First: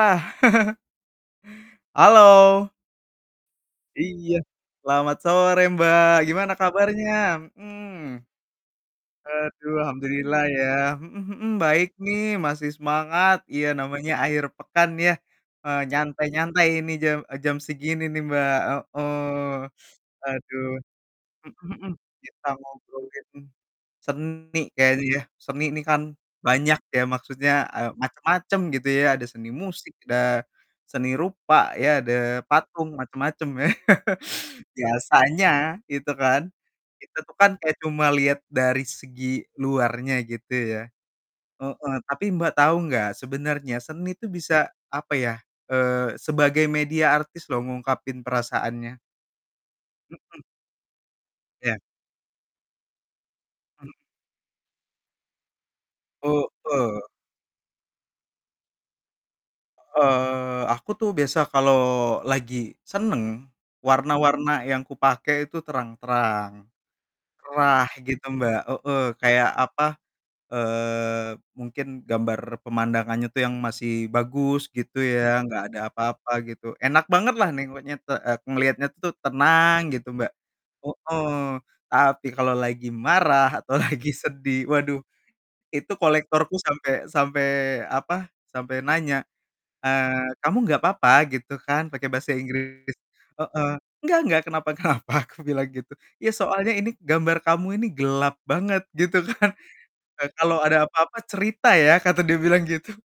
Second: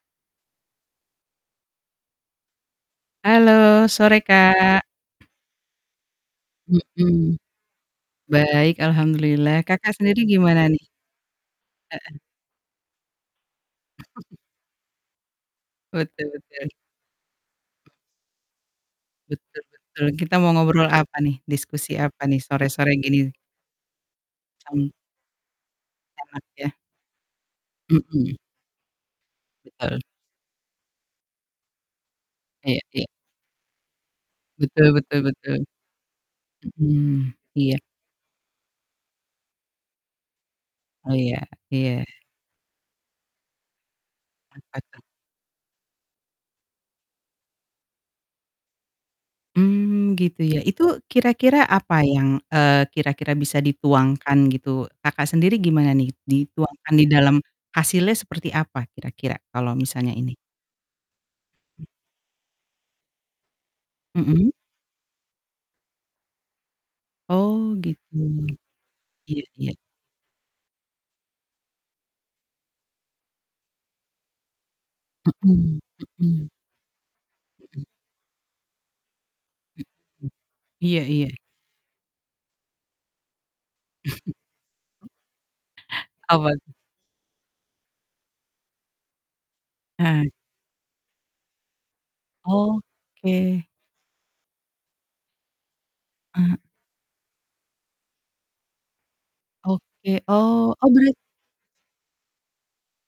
Ah. Halo. Halo, sore, Iya. Kak. Selamat sore Mbak, gimana kabarnya? Mhm. Mhm. Baik, alhamdulillah. Aduh, Kakak sendiri alhamdulillah gimana ya. nih? Mhm mhm. Baik Heeh. nih, masih semangat, iya namanya akhir pekan ya, eee, Betul nyantai-nyantai betul. ini jam, eee, jam segini nih, Mbak. Heeh, Betul betul. Kita mau aduh. ngobrol apa nih? Mhm mhm, Diskusi apa nih kita sore-sore ngobrolin gini? seni Cam kayaknya ya. Seni ini kan, Enak ya? banyak ya, maksudnya, eee, Mhm. macam-macam gitu ya. Ada seni musik, Betul. ada seni rupa, ya ada Iya patung, iya. macam-macam ya. Betul betul Biasanya betul. itu kan, kita Mhm, tuh kan kayak iya. cuma lihat dari segi luarnya gitu ya. Oh iya, Heeh, iya. tapi Mbak tahu nggak, sebenarnya seni itu bisa, Apa tuh? apa ya, eee, sebagai media artis loh ngungkapin perasaannya. Mmm, gitu Mhm. ya. Itu kira-kira Iya. apa yang, eee, kira-kira bisa Hmm. dituangkan gitu, Kakak sendiri gimana nih, dituangkan Heeh. di dalam hasilnya seperti apa kira-kira kalau misalnya ini? Eee, aku tuh biasa kalau lagi senang, Mhm. warna-warna yang kupakai itu terang-terang, Oh cerah gitu. gitu Mbak, heeh. Iya Kayak iya. apa, eee, mungkin gambar pemandangannya tuh yang masih bagus, gitu ya, nggak Mhm, ada apa-apa mhm. gitu. Enak banget lah Mhm. nengoknya te eee, ngelihatnya tuh Mhm. tenang, gitu Mbak. Iya iya. Heeh, tapi kalau lagi marah atau lagi sedih, waduh itu Apa kolektorku tuh? sampai sampai apa, sampai nanya, Heeh. eee, "Kamu nggak apa-apa?" Gitu kan pakai bahasa Inggris. Oke. Heeh "Nggak, nggak kenapa kenapa." Aku bilang gitu. "Iya Eee soalnya ini gambar kamu ini gelap banget," gitu kan. Oke. "Eee, kalau Oh ada oh berar apa-apa cerita ya." Kata dia bilang gitu.